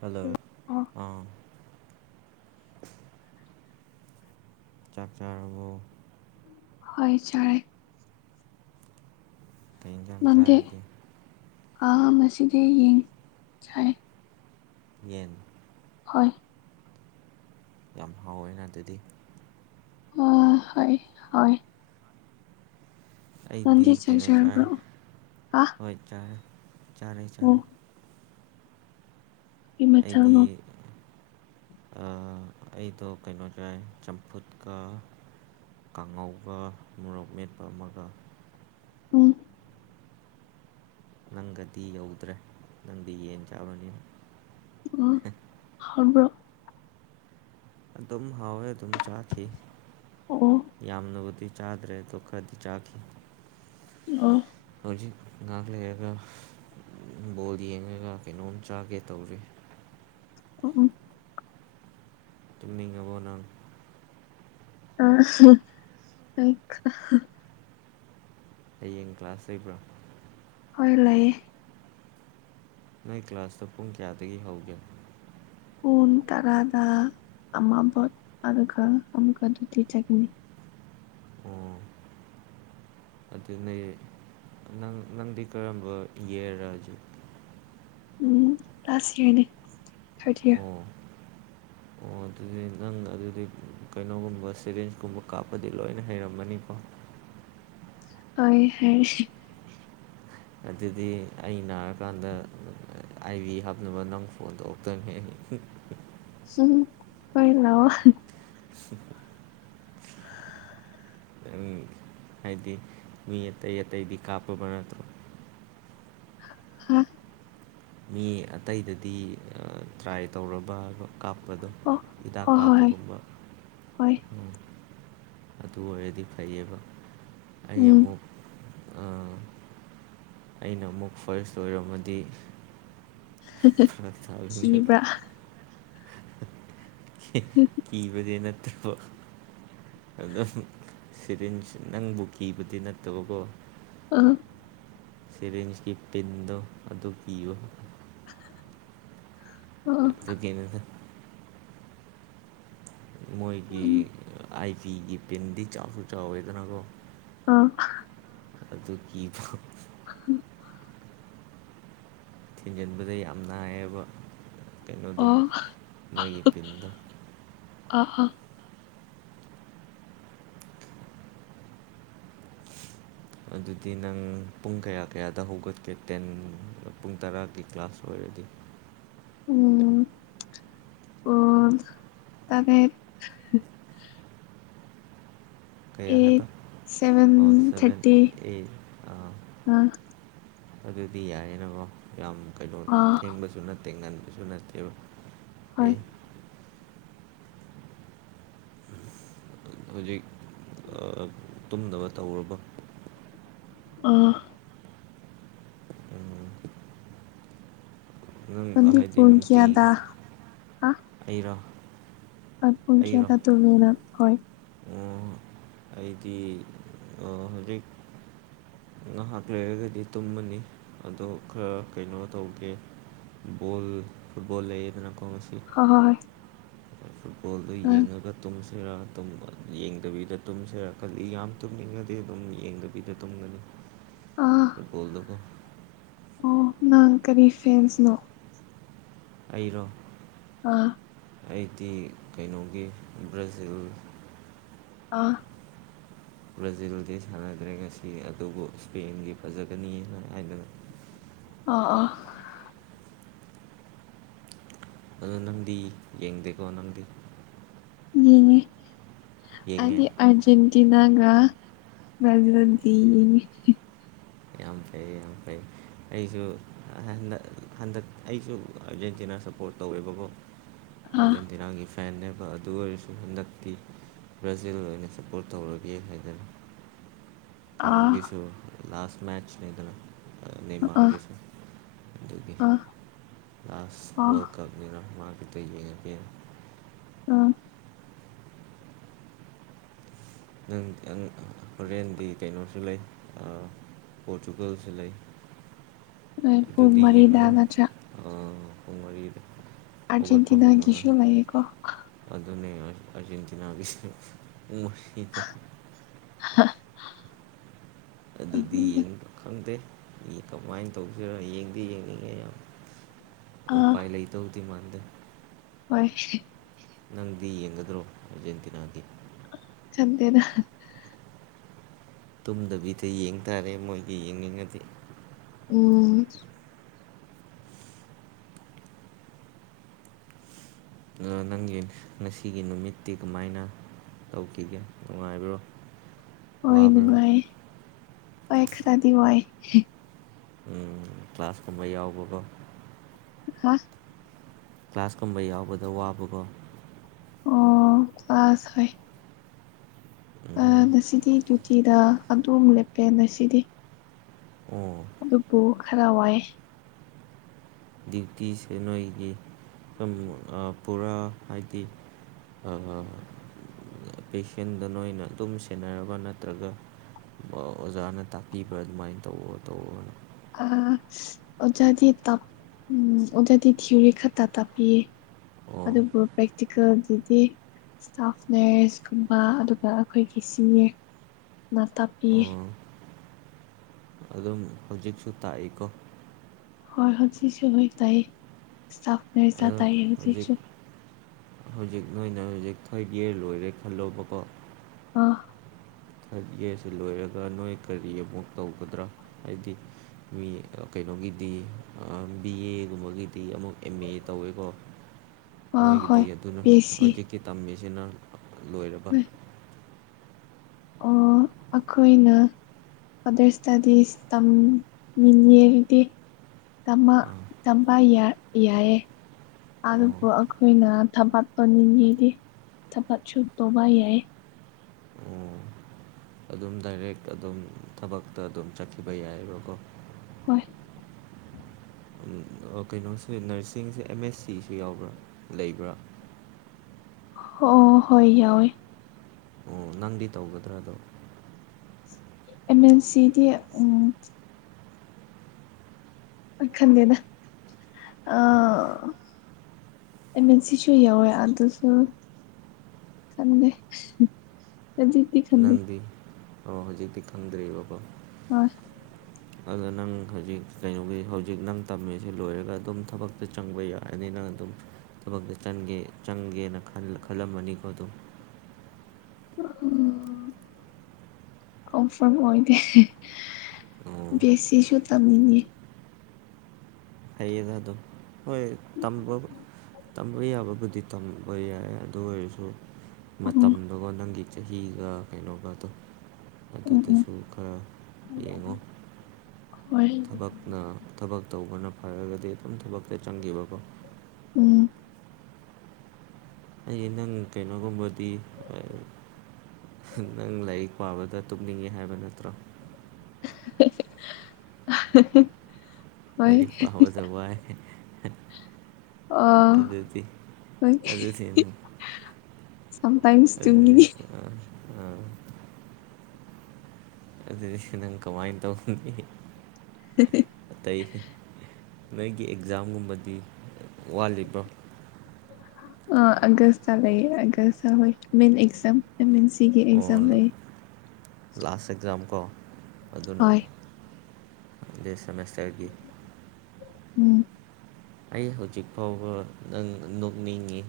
Hello ꯑꯣ ꯑꯥ ꯆꯥꯛ ꯆꯥꯔꯕꯣ ꯍꯣꯏ ꯆꯥꯔꯦ ꯀꯩ ꯏꯟꯁꯥꯡ ꯆꯥꯔꯒꯦ ꯑ ꯉꯁꯤꯗꯤ ꯌꯦꯟ ꯆꯥꯏ ꯌꯦꯟ ꯍꯣꯏ ꯌꯥꯝ ꯍꯥꯎꯋꯦꯅ ꯑꯗꯨꯗꯤ ꯑ ꯍꯏ ꯍꫭꯏ ꯑꯩꯗꯤ ꯅꯪꯗꯤ ꯆꯥꯛ ꯀꯩꯅꯣ ꯆꯥꯏ ꯆꯥꯔꯕ꯭ꯔꯣ ꯍꯥ ꯍꯣꯏ ꯆꯥꯔꯦ ꯆꯥꯔꯦ ꯑꯣ ꯆꯥꯔꯦ ꯀꯔꯤ ꯑꯩꯗꯤ ꯃꯊꯦꯜꯅꯣ ꯑ ꯑꯩꯗꯣ ꯀꯩꯅꯣ ꯆꯥꯏ ꯆꯝꯐꯨꯠꯀ ꯀꯥꯡꯉꯧꯒ ꯃꯣꯔꯣꯛ ꯃꯦꯠꯄ ꯑꯃꯒ ꯎꯝ ꯅꯪꯒꯗꯤ ꯌꯧꯗ꯭ꯔꯦ ꯅꯪꯗꯤ ꯌꯦꯟ ꯆꯥꯕꯅꯤ ꯑꫭ ꯍꯥꯎꯕ꯭ꯔꯣ ꯑꯗꯨꯝ ꯍꯥꯎꯋꯦ ꯑꯗꯨꯝ ꯆꯥꯈꯤ ꯑꯣ ꯌꯥꯝꯅꯕꯨꯗꯤ ꯆꯥꯗ꯭ꯔꯦ ꯑꯗꯣ ꯈꯔꯗꯤ ꯆꯥꯈꯤ ꯑꯣ ꯍꯧꯖꯤꯛ ꯉꯥꯛ ꯂꯩꯔꯒ ꯕꯣꯜ ꯌꯦꯡꯉꯒ ꯀꯩꯅꯣꯝ ꯆꯥꯒꯦ ꯇꯧꯔꯤ ꯑꯣ ꯎꯝ ꯇꯨꯝꯅꯤꯡꯉꯕꯣ ꯅꯪ ꯑ [unintelligible] ꯍꯌꯦꯡ ꯀ꯭ꯂꯥꯁ ꯂꯩꯕ꯭ꯔ ꯍꯣꯏ ꯂꯩꯌꯦ ꯅꯣꯏ ꯀ꯭ꯂꯥꯁꯇꯣ ꯄꯨꯡ ꯀꯌꯥꯗꯒꯤ ꯍꯧꯒꯦ ꯄꯨꯡ ꯇꯔꯥꯗ ꯑꯃꯕꯣꯠ ꯑꯗꯨꯒ ꯑꯃꯨꯛꯀ ꯇꯤꯀꯦ ꯆꯀꯅꯤ ꯎꯝ ꯑꯗꯨꯅꯦ ꯅꯪ ꯅꯪꯗꯤ ꯀꯔꯝꯕ ꯌꯦꯔꯥ ꯍꯖꯤ ꯎꯝ ꯂꯥꯁ ꯌꯔꯅꯦ ꯊꯥꯔꯗ ꯌꯥꯔ ꯑꯣ ꯑꯣ ꯑꯗꯨꯗꯤ ꯅꯪ ꯑꯗꯨꯗꯤ ꯀꯩꯅꯣꯒꯨꯝꯕ ꯁꯦꯔꯤꯟꯁꯀꯨꯝꯕ ꯀꯥꯞꯄꯗꯤ ꯂꯣꯏꯅ ꯍꯩꯔꯝꯃꯅꯤꯀꯣ ꯍꫭꯏ ꯍꯩ ꯑꯗꯨꯗꯤ ꯑꯩ ꯅꯥꯔꯀꯥꯟꯗ ꯑꯥꯏꯚꯤ ꯍꯥꯞꯅꯕ ꯅꯪ ꯐꯣꯟ ꯇꯧꯔꯛꯇꯣꯏꯃꯤ [unintelligible] ꯆꯤꯡ ꯍꫭꯏ ꯂꯧ [unintelligible] [unintelligible] ꯑꯩ ꯍꯥꯏꯗꯤ ꯃꯤ ꯑꯇꯩ ꯑꯇꯩꯗꯤ ꯀꯥꯞꯄꯕ ꯅꯠꯇ꯭ꯔꯣ [unintelligible] ꯃꯤ ꯑꯇꯩꯗꯗꯤ ꯇ꯭ꯔꯥꯏ ꯇꯧꯔꯕꯕ ꯀꯥꯞꯄꯗꯣ ꯍꯤꯗꯥꯛ ꯑꯣ ꯍꯣꯏ ꯀꯥꯞꯄꯒꯨꯝꯕ ꯍꯣꯏ ꯍꯣꯏ ꯎꯝ ꯑꯗꯨ ꯑꯣꯏꯔꯗꯤ ꯐꯩꯌꯦꯕ ꯑꯩ ꯎꯝ ꯑꯃꯨꯛ ꯑ ꯑꯩꯅ ꯑꯃꯨꯛ ꯐꯔꯁ ꯑꯣꯏꯔꯝꯃꯗꯤ ꯐꯔꯛ [unintelligible] ꯇꯥꯗꯣꯏꯅꯦꯕ ꯀꯤꯕ꯭ꯔꯥ [unintelligible] ꯀꯤꯕꯗꯤ ꯅꯠꯇꯕ ꯑꯗꯝ ꯁꯤꯔꯤꯟꯁ ꯅꯪꯕꯨ ꯀꯤꯕꯗꯤ ꯅꯠꯇꯕꯀꯣ ꯑ ꯊꯤꯔꯤꯟꯁꯀꯤ ꯄꯤꯟꯗꯣ ꯑꯗꯨ ꯀꯤꯕ [unintelligible] [unintelligible] ꯃꯣꯏꯒꯤ ꯎꯝ ꯑꯥꯏ ꯄꯤꯒꯤ ꯄꯤꯟꯗꯤ ꯆꯥꯎꯁꯨ ꯆꯥꯎꯋꯦꯗꯅꯀꯣ ꯑ ꯑꯗꯨꯒꯤ [unintelligible] [unintelligible] ꯊꯤꯟꯖꯟꯕꯗ ꯌꯥꯝ ꯅꯥꯏꯌꯦꯕ ꯀꯩꯅꯣꯗꯣ ꯑꯣ ꯃꯣꯏꯒꯤ ꯇꯤꯟꯗꯣ ꯑꯥ ꯑꯥ ꯑꯗꯨꯗꯤ ꯅꯪ ꯄꯨꯡ ꯀꯌꯥ ꯀꯌꯥꯗ ꯍꯧꯒꯠꯀꯦ ꯇꯦꯟ ꯄꯨꯡ ꯇꯔꯥꯒꯤ ꯀ꯭ꯂꯥꯁ ꯑꯣꯏꯔꯗꯤ ꯎꯝ ꯄꯨꯡ ꯇꯔꯦꯠ ꯀꯌꯥ ꯍꯥꯏꯕ ꯑꯩꯠ ꯑꯣ ꯁꯚꯦꯟ ꯁꯚꯦꯟ ꯊꯥꯔꯇꯤ ꯑꯩꯠ ꯑꯥ ꯑ ꯑꯗꯨꯗꯤ ꯌꯥꯏꯌꯦꯅꯀꯣ ꯌꯥꯝ ꯀꯩꯅꯣ ꯑ ꯊꯦꯡꯕꯁꯨ ꯅꯠꯇꯦ ꯉꯟꯕꯁꯨ ꯅꯠꯇꯦꯕ ꯍꯣꯏ ꯑꯩ ꯍꯧꯖꯤꯛ ꯑ ꯇꯨꯝꯗꯕ ꯇꯧꯔꯕ ꯑ ꯎꯝ ꯅꯪ ꯅꯪꯗꯤ ꯍꯥꯏꯗꯤ ꯄꯨꯡ ꯅꯨꯡꯇꯤ ꯀꯌꯥꯗ ꯑꯩꯔꯥ ꯑ ꯄꯨꯡ ꯀꯌꯥꯗ ꯇꯨꯝꯅꯤ ꯅꯈꯣꯏ ꯑꯣ ꯑꯩꯗꯤ ꯑ ꯍꯧꯖꯤꯛ ꯉꯥꯏꯍꯥꯛ ꯂꯩꯔꯒꯗꯤ ꯇꯨꯝꯃꯅꯤ ꯑꯗꯣ ꯈꯔ ꯀꯩꯅꯣ ꯇꯧꯒꯦ ꯕꯣꯜ ꯐꯨꯠꯕꯣꯜ ꯂꯩꯌꯦꯗꯅ ꯀꯣ ꯉꯁꯤ ꯑꯍꯣꯏ ꯐꯨꯠꯕꯣꯜꯗꯣ ꯌꯦꯡꯉꯒ ꯇꯨꯝꯁꯤꯔ ꯇꯧꯕ ꯌꯦꯡꯗꯕꯤꯗ ꯇꯨꯝꯁꯤꯔꯥ ꯈꯜꯂꯤ ꯌꯥꯝ ꯇꯨꯝꯅꯤꯡꯉꯗꯤ ꯑꯗꯨꯝ ꯌꯦꯡꯗꯕꯤ ꯜꯗꯕꯤꯗ ꯇꯨꯝꯒꯅꯤ ꯑ ꯑ ꯐꯨꯠꯕꯣꯜꯗꯨꯀꯣ ꯑꯣ ꯅꯪ ꯀꯔꯤ ꯐꯦꯟꯁꯅꯣ ꯑꯩꯔꯣ ꯑ ꯑꯩꯗꯤ ꯀꯩꯅꯣꯒꯤ ꯕ꯭ꯔꯥꯖꯤꯜ ꯑꯥ [inaudible] ꯕ꯭ꯔꯥꯖꯤꯜꯗꯤ ꯁꯥꯟꯅꯗ꯭ꯔꯦ ꯉꯁꯤ ꯑꯗꯨꯕꯨ ꯏꯁꯄꯦꯟꯒꯤ ꯐꯖꯒꯅꯤ ꯍꯥꯏꯗꯅ ꯑ ꯑ ꯑꯗꯣ ꯅꯪꯗꯤ ꯌꯦꯡꯗꯦꯀꯣ ꯅꯪꯗꯤ ꯌꯦꯡꯉꯤ ꯌꯦꯡꯉꯦ ꯑꯩꯗꯤ ꯑꯔꯖꯦꯟꯇꯤꯅꯥꯒ ꯕ꯭ꯔꯖꯤꯜꯒꯗꯤ ꯌꯦꯡꯉꯤ ꯌꯥꯝ ꯐꯩ ꯌꯥꯝ ꯐꯩ ꯑꯩꯁꯨ ꯍꯟꯗꯛ ꯑꯩꯁꯨ ꯑꯥꯔꯖꯦꯟꯇꯤꯅꯥ ꯁꯞꯄꯣꯔꯠ ꯇꯧꯋꯦꯕꯀꯣ ꯑꯥ ꯑꯦꯟꯖꯦꯟꯇꯤꯅꯒꯤ ꯐꯦꯟꯅꯦꯕ ꯑꯗꯨ ꯑꯣꯏꯔꯁꯨ ꯍꯟꯗꯛꯇꯤ ꯕ꯭ꯔꯥꯖꯤꯜ ꯑꯣꯏꯅ ꯁꯞꯄꯣꯔꯠ ꯇꯧꯔꯒꯦ ꯍꯥꯏꯗꯅ ꯑꯥ ꯀꯩꯅꯣꯒꯤꯁꯨ ꯂꯥꯁ ꯃꯦꯆ ꯂꯩꯗꯅ ꯑꯥ ꯅꯦꯃꯕꯒꯤꯁꯨ ꯑꯗꯨꯒꯤ ꯑꯥ ꯂꯥꯁ ꯑꯥ ꯋꯥꯔꯜ ꯀꯞꯅꯤꯅ ꯃꯥ ꯈꯤꯇ ꯌꯦꯡꯉꯒꯦ ꯑ ꯅꯪ ꯅꯪ ꯍꯣꯔꯦꯟꯗꯤ ꯀꯩꯅꯣꯁꯨ ꯂꯩ ꯑ ꯄꯣꯔꯆꯨꯒꯜꯁꯨ ꯂꯩ ꯍꯣꯏ ꯄꯨꯡ ꯑꯗꯨꯗꯤ ꯃꯔꯤꯗ ꯌꯦꯡꯉꯔꯣꯏ ꯅꯠꯇ꯭ꯔꯥ ꯑ ꯄꯨꯡ ꯋꯥꯔꯤꯗꯩ ꯑꯔꯖꯦꯟꯇꯤꯅꯒꯤꯁꯨ ꯂꯩꯌꯦꯀꯣ ꯑꯗꯨꯅꯦ ꯑꯔꯖꯦꯟꯇꯤꯅꯥꯒꯤ [unintelligible] [unintelligible] ꯑꯗꯨꯗꯤ ꯌꯦꯡꯕ ꯈꯪꯗꯦ ꯃꯤ ꯀꯃꯥꯏꯅ ꯇꯧꯗꯣꯏꯔ ꯌꯦꯡꯗꯤ ꯌꯦꯡꯅꯤꯡꯉꯦ ꯑꯥ ꯎꯄꯥꯏ ꯂꯩ ꯗꯧꯗꯤ ꯃꯗꯦ ꯍꯣꯏ ꯅꯪꯗꯤ ꯌꯦꯡꯒꯗ꯭ꯔꯣ ꯑꯔꯖꯦꯟꯇꯤꯅꯥꯒꯤ ꯆꯪꯗꯦꯗꯥ ꯇꯨꯝꯗꯕꯤꯗ ꯌꯦꯡ ꯇꯥꯔꯦ ꯃꯣꯏꯒꯤ ꯌꯦꯡꯅꯤꯡꯉꯗꯤ ꯎꯝ ꯑꯥ ꯅꯪꯒꯤ ꯉꯁꯤꯒꯤ ꯅꯨꯃꯤꯠꯇꯤ ꯀꯃꯥꯏꯅ ꯇꯧꯈꯤꯒꯦ ꯅꯨꯡꯉꯥꯏꯕ꯭ꯔꯣ ꯑꯣꯏ ꯋꯥꯕ꯭ꯔꯣ ꯅꯨꯡꯉꯥꯏ ꯑꯩ ꯈꯔꯗꯤ ꯋꯥꯏ [unintelligible] ꯎꯝ ꯀ꯭ꯂꯥꯁ ꯀꯨꯝꯕ ꯌꯥꯎꯕꯒꯣ ꯍꯥ ꯀ꯭ꯂꯥꯁꯀꯨꯝꯕ ꯌꯥꯎꯕꯗ ꯋꯥꯕꯀꯣ ꯑꯣ ꯀ꯭ꯂꯥꯁ ꯍꯣꯏ ꯑꯥ ꯎꯝ ꯉꯁꯤꯗꯤ ꯇꯣꯇꯤ ꯗꯌꯇꯤꯗ ꯑꯗꯨꯝ ꯂꯦꯞꯄꯦ ꯉꯁꯤꯗꯤ ꯑꯣ ꯑꯗꯨꯕꯨ ꯈꯔ ꯋꯥꯏ ꯗ꯭ꯌꯨꯇꯤꯁꯦ ꯅꯣꯏꯒꯤ ꯄꯨꯡ ꯄꯨꯔꯥ ꯍꯥꯏꯗꯤ ꯑꯥ ꯄꯦꯁꯦꯟꯗ ꯅꯣꯏꯅ ꯑꯗꯨꯝ ꯁꯦꯟꯅꯔꯕ ꯅꯠꯇ꯭ꯔꯒ ꯑꯣꯖꯥꯅ ꯇꯥꯛꯄꯤꯕ꯭ꯔꯥ ꯑꯗꯨꯃꯥꯏꯅ ꯇꯧꯑꯣ ꯇꯧꯑꯣꯅ ꯑꯥ ꯑꯣꯖꯥꯗꯤ ꯇꯄ ꯎꯝ ꯑꯣꯖꯥꯗꯤ ꯊꯤꯎꯔꯤ ꯈꯛꯇ ꯇꯥꯛꯄꯤꯌꯦ ꯑꯣ ꯑꯗꯨꯕꯨ ꯄ꯭ꯔꯦꯛꯇꯤꯀꯦꯜꯒꯤꯗꯤ ꯏꯁ꯭ꯇꯥꯐ ꯅꯔꯁꯀꯨꯝꯕ ꯑꯗꯨꯒ ꯑꯩꯈꯣꯏꯒꯤ ꯁꯤꯅꯦꯌꯔ ꯅꯥ ꯇꯥꯛꯄꯤꯌꯦ ꯑꯣ ꯑꯗꯨꯝ ꯍꯧꯖꯤꯛꯁꯨ ꯇꯥꯛꯏꯀꯣ ꯍꯣꯏ ꯍꯧꯖꯤꯛꯁꯨ ꯂꯣꯏꯅ ꯇꯥꯌꯦ ꯏꯁ꯭ꯇꯥꯐ [unintelligible] ꯑꯗꯨꯝ ꯇꯥꯌꯦ ꯍꯧꯖꯤꯛ ꯍꯧꯖꯤꯛꯁꯨ ꯍꯧꯖꯤꯛ ꯅꯣꯏꯅ ꯍꯧꯖꯤꯛ ꯈꯣꯏꯒꯤ ꯂꯣꯏꯔꯦ ꯈꯜꯂꯣꯕꯀꯣ ꯑꯥ ꯕꯦꯁꯤ ꯂꯣꯏꯔꯒ ꯅꯣꯏ ꯀꯔꯤ ꯑꯃꯨꯛ ꯇꯧꯒꯗ꯭ꯔꯥ ꯍꯥꯏꯗꯤ ꯃꯤ ꯀꯩꯅꯣꯒꯤꯗꯤ ꯕꯤ ꯑꯦꯒꯨꯝꯕꯒꯤꯗꯤ ꯑꯃꯨꯛ ꯑꯦꯝ ꯑꯦ ꯇꯧꯋꯦꯀꯣ ꯑꯥ ꯅꯣꯏꯒꯤꯗꯤ ꯍꯣꯏ ꯑꯗꯨꯅ ꯄꯤ ꯑꯩꯆ ꯁꯤ ꯍꯧꯖꯤꯛꯀꯤ ꯇꯝꯃꯤꯁꯤꯅ ꯂꯣꯏꯔꯕ ꯍꯣꯏ ꯑꯣ ꯑꯩꯈꯣꯏꯅ ꯑꯗꯣ ꯏꯁꯤꯇꯗꯤ ꯇꯝ ꯅꯤꯉꯦ ꯑꯩꯗꯤ ꯇꯝꯃꯥ ꯑꯥ ꯇꯝꯃꯥ ꯌꯥꯏ ꯌꯦ ꯑꯗꯥ ꯑꯣ ꯄꯣꯔꯛꯑꯒꯥ ꯑꯩꯈꯣꯏꯅ ꯊꯕꯛ ꯇꯧꯅꯤꯡꯉꯤꯗꯤ ꯊꯕꯛ ꯁꯨ ꯇꯧꯕ ꯌꯥꯏꯌꯦ ꯑꯣ ꯑꯗꯨꯝ ꯗꯥꯏꯔꯦꯛ ꯑꯗꯨꯝ ꯊꯕꯛꯇ ꯑꯗꯨꯝ ꯆꯠꯈꯤꯕ ꯌꯥꯏꯑꯦꯕꯀꯣ ꯍꯣꯏ [unintelligible] ꯀꯩꯅꯣꯁꯦ ꯅꯔꯁꯤꯡꯁꯦ ꯑꯦꯝ ꯑꯦꯁ ꯁꯤꯁꯨ ꯌꯥꯎꯕ꯭ꯔꯥ ꯂꯩꯕ꯭ꯔꯥ ꯑꯣ ꯍꯣꯏ ꯌꯥꯎꯋꯦ ꯑꯣ ꯅꯪꯗꯤ ꯇꯧꯒꯗ꯭ꯔꯗꯣ ꯑꯦꯝ ꯑꯦꯟ ꯁꯤꯗꯤ ꯎꯝ꯫ ꯑꯩ ꯈꯜꯂꯦꯗ ꯑꯥ ꯑꯦꯝ ꯑꯦꯟ ꯁꯤꯁꯨ ꯌꯥꯎꯋꯦ ꯑꯗꯨꯁꯨ ꯈꯪꯗꯦ ꯅꯪꯗꯤ ꯑꯣ ꯍꯧꯖꯤꯛꯇꯤ ꯈꯪꯗ꯭ꯔꯤꯕꯀꯣ ꯍꯣꯏ [unintelligible] ꯑꯗꯣ ꯅꯪ ꯍꯧꯖꯤꯛ ꯀꯩꯅꯣꯒꯤ ꯍꯧꯖꯤꯛ ꯅꯪ ꯇꯝꯃꯤꯁꯤ ꯂꯣꯏꯔꯒ ꯑꯗꯨꯝ ꯊꯕꯛꯇ ꯆꯪꯕ ꯌꯥꯔꯅꯤ ꯅꯪ ꯑꯗꯨꯝ ꯊꯕꯛꯇ ꯆꯪꯒꯦ ꯆꯪꯒꯦꯅ ꯈꯜ ꯈꯜꯂꯝꯃꯅꯤꯀꯣ ꯑꯗꯨꯝ ꯎꯝ ꯀꯣꯝꯐ꯭ꯥꯔꯝ ꯑꯣꯏꯗꯦ꯫ ꯑꯣ ꯕꯦꯁꯤꯁꯨ ꯇꯝꯅꯤꯡꯉꯤ꯫ ꯐꯩꯌꯦꯗ ꯑꯗꯨꯝ ꯍꯣꯏ ꯇꯝꯕ__ ꯇꯝꯕ ꯌꯥꯕꯕꯨꯗꯤ ꯇꯝꯕ ꯌꯥꯏ ꯑꯗꯨ ꯑꯣꯏꯔꯁꯨ ꯎꯝ ꯃꯇꯝꯗꯨꯒ ꯅꯪꯒꯤ ꯆꯍꯤꯒ ꯀꯩꯅꯣꯒꯗꯣ ꯎꯝ ꯑꯗꯨꯗꯁꯨ ꯈꯔ ꯎꯝ ꯌꯦꯡꯉꯣ ꯍꯣꯏ ꯊꯕꯛ ꯅ ꯊꯕꯛ ꯇꯧꯕꯅ ꯐꯔꯒꯗꯤ ꯑꯗꯨꯝ ꯊꯕꯛꯇ ꯆꯪꯒꯤꯕꯀꯣ ꯎꯝ ꯑꯩ ꯅꯪ ꯀꯩꯅꯣꯒꯨꯝꯕꯗꯤ ꯑꯥ ꯅꯪ ꯂꯥꯏꯌꯤꯛ ꯄꯥꯕꯗ ꯇꯨꯞꯅꯤꯡꯉꯤ ꯍꯥꯏꯕ ꯅꯠꯇ꯭ꯔꯣ [unintelligible] ꯂꯥꯏꯔꯤꯛ ꯄꯥꯕꯗ ꯋꯥꯏ ꯑꯥ ꯑꯗꯨꯗꯤ ꯍꯣꯏ ꯑꯗꯨꯗꯤ ꯁꯝ ꯇꯥꯏꯝꯁ ꯇꯨꯝꯅꯤꯡꯉꯤ ꯑꯥ ꯑꯥ ꯑꯗꯨꯗꯤ ꯅꯪ ꯀꯃꯥꯏꯅ ꯇꯧꯅꯤ [unintelligible] ꯑꯇꯩ ꯅꯣꯏꯒꯤ ꯑꯦꯛꯖꯥꯝꯒꯨꯝꯕꯗꯤ ꯋꯥꯠꯂꯤꯕꯣ ꯑꯥ ꯑꯥꯒꯁꯇꯥ ꯂꯩꯌꯦ ꯑꯥꯒꯁꯇꯥ ꯍꯣꯏ ꯃꯤꯟ ꯑꯦꯛꯖꯥꯝ ꯑꯦꯝ ꯑꯦꯟ ꯁꯤꯒꯤ ꯑꯣ ꯑꯦꯛꯖꯥꯝ ꯂꯩꯌꯦ ꯂꯥꯁ ꯑꯦꯛꯖꯥꯝ ꯀꯣ ꯑꯗꯨꯅ ꯍꯣꯏ ꯂꯤꯁ ꯁꯦꯃꯦꯁꯇꯔꯒꯤ ꯎꯝ ꯑꯩ ꯍꯧꯖꯤꯛ ꯐꯥꯎꯕ ꯅꯪ ꯅꯣꯛꯅꯤꯡꯉꯤ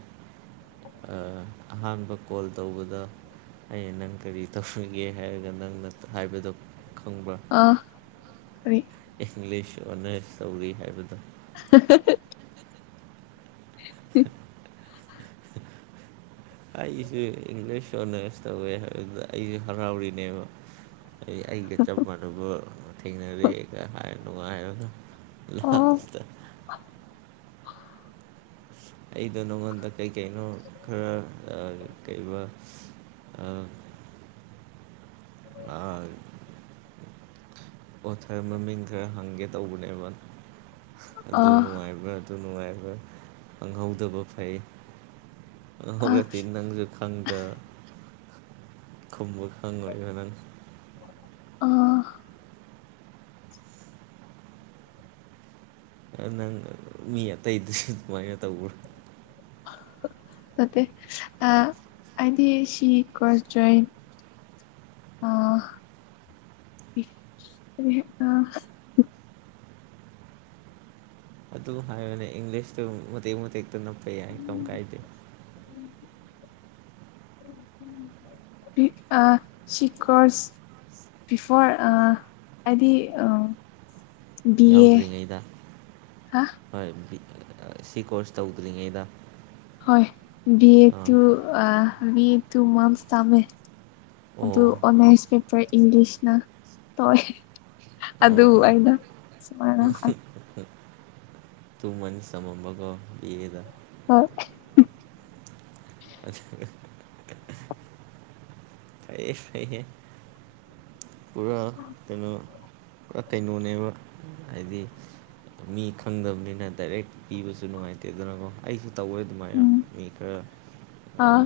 ꯑꯥ ꯑꯍꯥꯟꯕ ꯀꯣꯜ ꯇꯧꯕꯗ ꯑꯩ ꯅꯪ ꯀꯔꯤ ꯇꯧꯔꯤꯒꯦ ꯍꯥꯏꯕꯗ ꯅꯪꯅ ꯍꯥꯏꯕꯗꯣ ꯈꯪꯕ꯭ꯔꯥ ꯑꯥ ꯀꯔꯤ ꯏꯪꯍ꯭ꯂꯤꯁ ꯑꯣꯅꯔꯁ ꯇꯧꯔꯤ ꯍꯥꯏꯕꯗꯣ [unintelligible] [unintelligible] ꯑꯩꯁꯨ ꯏꯪꯂꯤꯁ ꯑꯣꯅꯔꯁ ꯇꯧꯋꯦ ꯍꯥꯏꯕꯗꯨꯗ ꯑꯩꯖꯨ ꯍꯔꯥꯎꯔꯤꯅꯦꯕ ꯑꯩ ꯑꯩꯒ ꯆꯞ ꯃꯥꯟꯅꯕ ꯊꯦꯡꯅꯔꯦꯒ ꯍꯥꯏꯔ ꯅꯨꯡꯉꯥꯏꯔꯒ ꯂꯥ__ ꯑꯣ ꯑꯩꯗꯣ ꯅꯉꯣꯟꯗ ꯀꯩꯀꯩꯅꯣ ꯈꯔ ꯑꯥ ꯀꯩꯕ ꯑꯥ ꯑꯥ ꯑꯣꯊꯔ ꯃꯃꯤꯡ ꯈꯔ ꯍꯪꯒꯦ ꯇꯧꯕꯅꯦꯕ ꯑꯗꯨ ꯑꯥ ꯅꯨꯡꯉꯥꯏꯕ꯭ꯔꯥ ꯑꯗꯨ ꯅꯨꯡꯉꯥꯏꯕ ꯈꯪꯍꯧꯗꯕ ꯐꯩ ꯑꯥ ꯈꯪꯍꯧꯔꯗꯤ ꯅꯪꯁꯨ ꯈꯪꯗ ꯈꯨꯝꯕ ꯈꯪꯉꯣꯏꯕ ꯅꯪ ꯑꯣ ꯑꯥ ꯅꯪ ꯃꯤ ꯑꯇꯩꯗꯨꯁꯨ ꯑꯗꯨꯃꯥꯏꯅ ꯇꯧꯕ꯭ꯔꯣ ꯅꯠꯇꯦ ꯑꯥ ꯑꯩꯗꯤ ꯁꯤ [unintelligible] ꯑ [unintelligible] ꯑꯥ ꯑꯗꯨꯝ ꯍꯥꯏꯔꯅꯦ ꯏꯪꯂꯤꯁꯇꯨ ꯃꯇꯦꯛ ꯃꯇꯦꯛꯇ ꯅꯞꯄ ꯌꯥꯏ ꯀꯝ ꯀꯥꯏꯗꯦ [inaudible] ꯏꯤ ꯑꯥ ꯁꯤ ꯀꯔꯣꯁ ꯕꯤꯐꯣꯔ ꯑꯥ ꯍꯥꯏꯗꯤ ꯕꯤ ꯑꯦ ꯌꯥꯎꯗ꯭ꯔꯤꯉꯩꯗ ꯍꯥ ꯍꯣꯏ ꯃꯤ ꯑꯥ ꯁꯤ ꯀꯣꯔꯁ ꯇꯧꯗ꯭ꯔꯤꯉꯩꯗ ꯍꯣꯏ ꯕꯤꯑꯠ ꯑꯥ ꯇꯨ ꯑꯥ ꯕꯤꯑꯠ ꯇꯨ ꯃꯁ ꯇꯝꯃꯦ ꯑꯗꯨ ꯑꯣ ꯑꯣꯅ꯭ꯔꯁ ꯄꯦꯄꯔ ꯏꯪꯂꯤꯁꯅ ꯇꯧꯋꯦ ꯑꯣ ꯑꯗꯨ ꯑꯣ ꯑꯩꯅ ꯁꯨꯃꯥꯏꯅ ꯇꯨ ꯃꯟꯁ ꯇꯝꯃꯝꯕꯀꯣ ꯕꯤ ꯑꯦ ꯗ ꯍꯣꯏ ꯍꯤ ꯑꯗꯨ [unintelligible] ꯐꯩꯌꯦ ꯐꯩꯍꯦ ꯄꯨꯔꯥ ꯀꯩꯅꯣ ꯄꯨꯔꯥ ꯀꯩꯅꯣꯅꯦꯕ ꯍꯥꯏꯗꯤ ꯃꯤ ꯈꯪꯗꯕꯅꯤꯅ ꯗꯥꯏꯔꯦꯛ ꯄꯤꯕꯁꯨ ꯅꯨꯡꯉꯥꯏꯇꯦꯗꯅꯀꯣ ꯑꯩꯁꯨ ꯇꯧꯋꯦ ꯑꯗꯨꯃꯥꯏ ꯎꯝ ꯃꯤ ꯈꯔ ꯑꯥ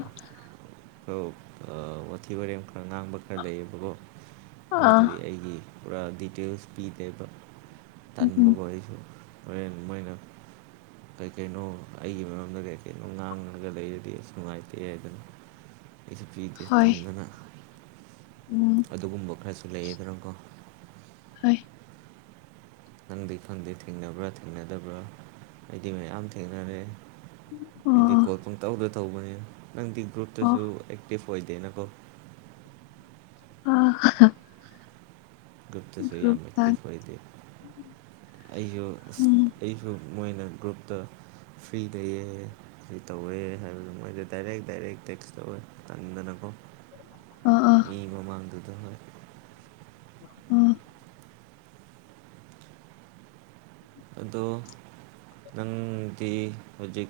ꯈꯔ ꯑꯥ ꯋꯥꯊꯤ ꯋꯥꯔꯦꯝ ꯈꯔ ꯉꯥꯡꯕ ꯈꯔ ꯂꯩꯌꯦꯕꯀꯣ ꯑꯥ ꯃꯣꯏꯗꯗꯤ ꯑꯩꯒꯤ ꯄꯨꯔꯥ ꯗꯤꯇꯦꯜꯁ ꯄꯤꯗꯦꯕ ꯎꯝ ꯎꯝ ꯇꯟꯕꯀꯣ ꯑꯩꯁꯨ ꯍꯣꯔꯦꯟ ꯃꯣꯏꯅ ꯀꯩ ꯀꯩꯅꯣ ꯑꯩꯒꯤ ꯃꯔꯝꯗ ꯀꯩ ꯀꯩꯅꯣ ꯉꯥꯡꯉꯒ ꯂꯩꯔꯗꯤ ꯑꯁ ꯅꯨꯡꯉꯥꯏꯇꯦ ꯍꯥꯏꯗꯅ ꯑꯩꯁꯨ ꯄꯤꯗꯦ ꯍꯣꯏ ꯇꯟꯗꯅ ꯎꯝ ꯑꯗꯨꯒꯨꯝꯕ ꯈꯔꯁꯨ ꯂꯩꯌꯦꯗꯅꯀꯣ ꯍꯣꯏ ꯅꯪꯗꯤ ꯈꯪꯗꯦ ꯊꯦꯡꯅꯕ꯭ꯔꯥ ꯊꯦꯡꯅꯗꯕ꯭ꯔꯥ ꯑꯩꯗꯤ ꯃꯌꯥꯝ ꯊꯦꯡꯅꯔꯦ ꯑꯣ ꯑꯩꯗꯤ ꯑꯣ ꯀꯣꯜ ꯄꯪꯇꯧꯗ ꯇꯧꯕꯅꯤꯅ ꯅꯪꯗꯤ ꯑꯣ ꯒ꯭ꯔꯨꯞꯇꯁꯨ ꯑꯦꯛꯇꯤꯞ ꯑꯣꯏꯗꯦꯅꯀꯣ ꯑꯣ ꯒ꯭ꯔꯨꯞꯇꯁꯨ ꯌꯥꯝ ꯒ꯭ꯔꯨꯞꯇ ꯑꯦꯛꯇꯤꯚ ꯑꯣꯏꯗꯦ ꯑꯩꯁꯨ ꯑꯁ ꯎꯝ ꯑꯩꯁꯨ ꯃꯣꯏꯅ ꯒ꯭ꯔꯨꯞꯇ ꯐ꯭ꯔꯤꯗ ꯌꯦꯛꯑꯦ ꯀꯔꯤ ꯇꯧꯋꯦ ꯍꯥꯏꯕꯗ ꯃꯣꯏꯗ ꯗꯥꯏꯔꯦꯛ ꯗꯥꯏꯔꯦꯛ ꯇꯦꯛꯁ ꯇꯧꯋꯦ ꯇꯟꯗꯅꯀꯣ ꯑꯥ ꯑꯥ ꯃꯤ ꯃꯃꯥꯡꯗꯨꯗ ꯍꯣꯏ ꯎꯝ ꯑꯗꯣ ꯅꯪ ꯗꯤ ꯍꯧꯖꯤꯛ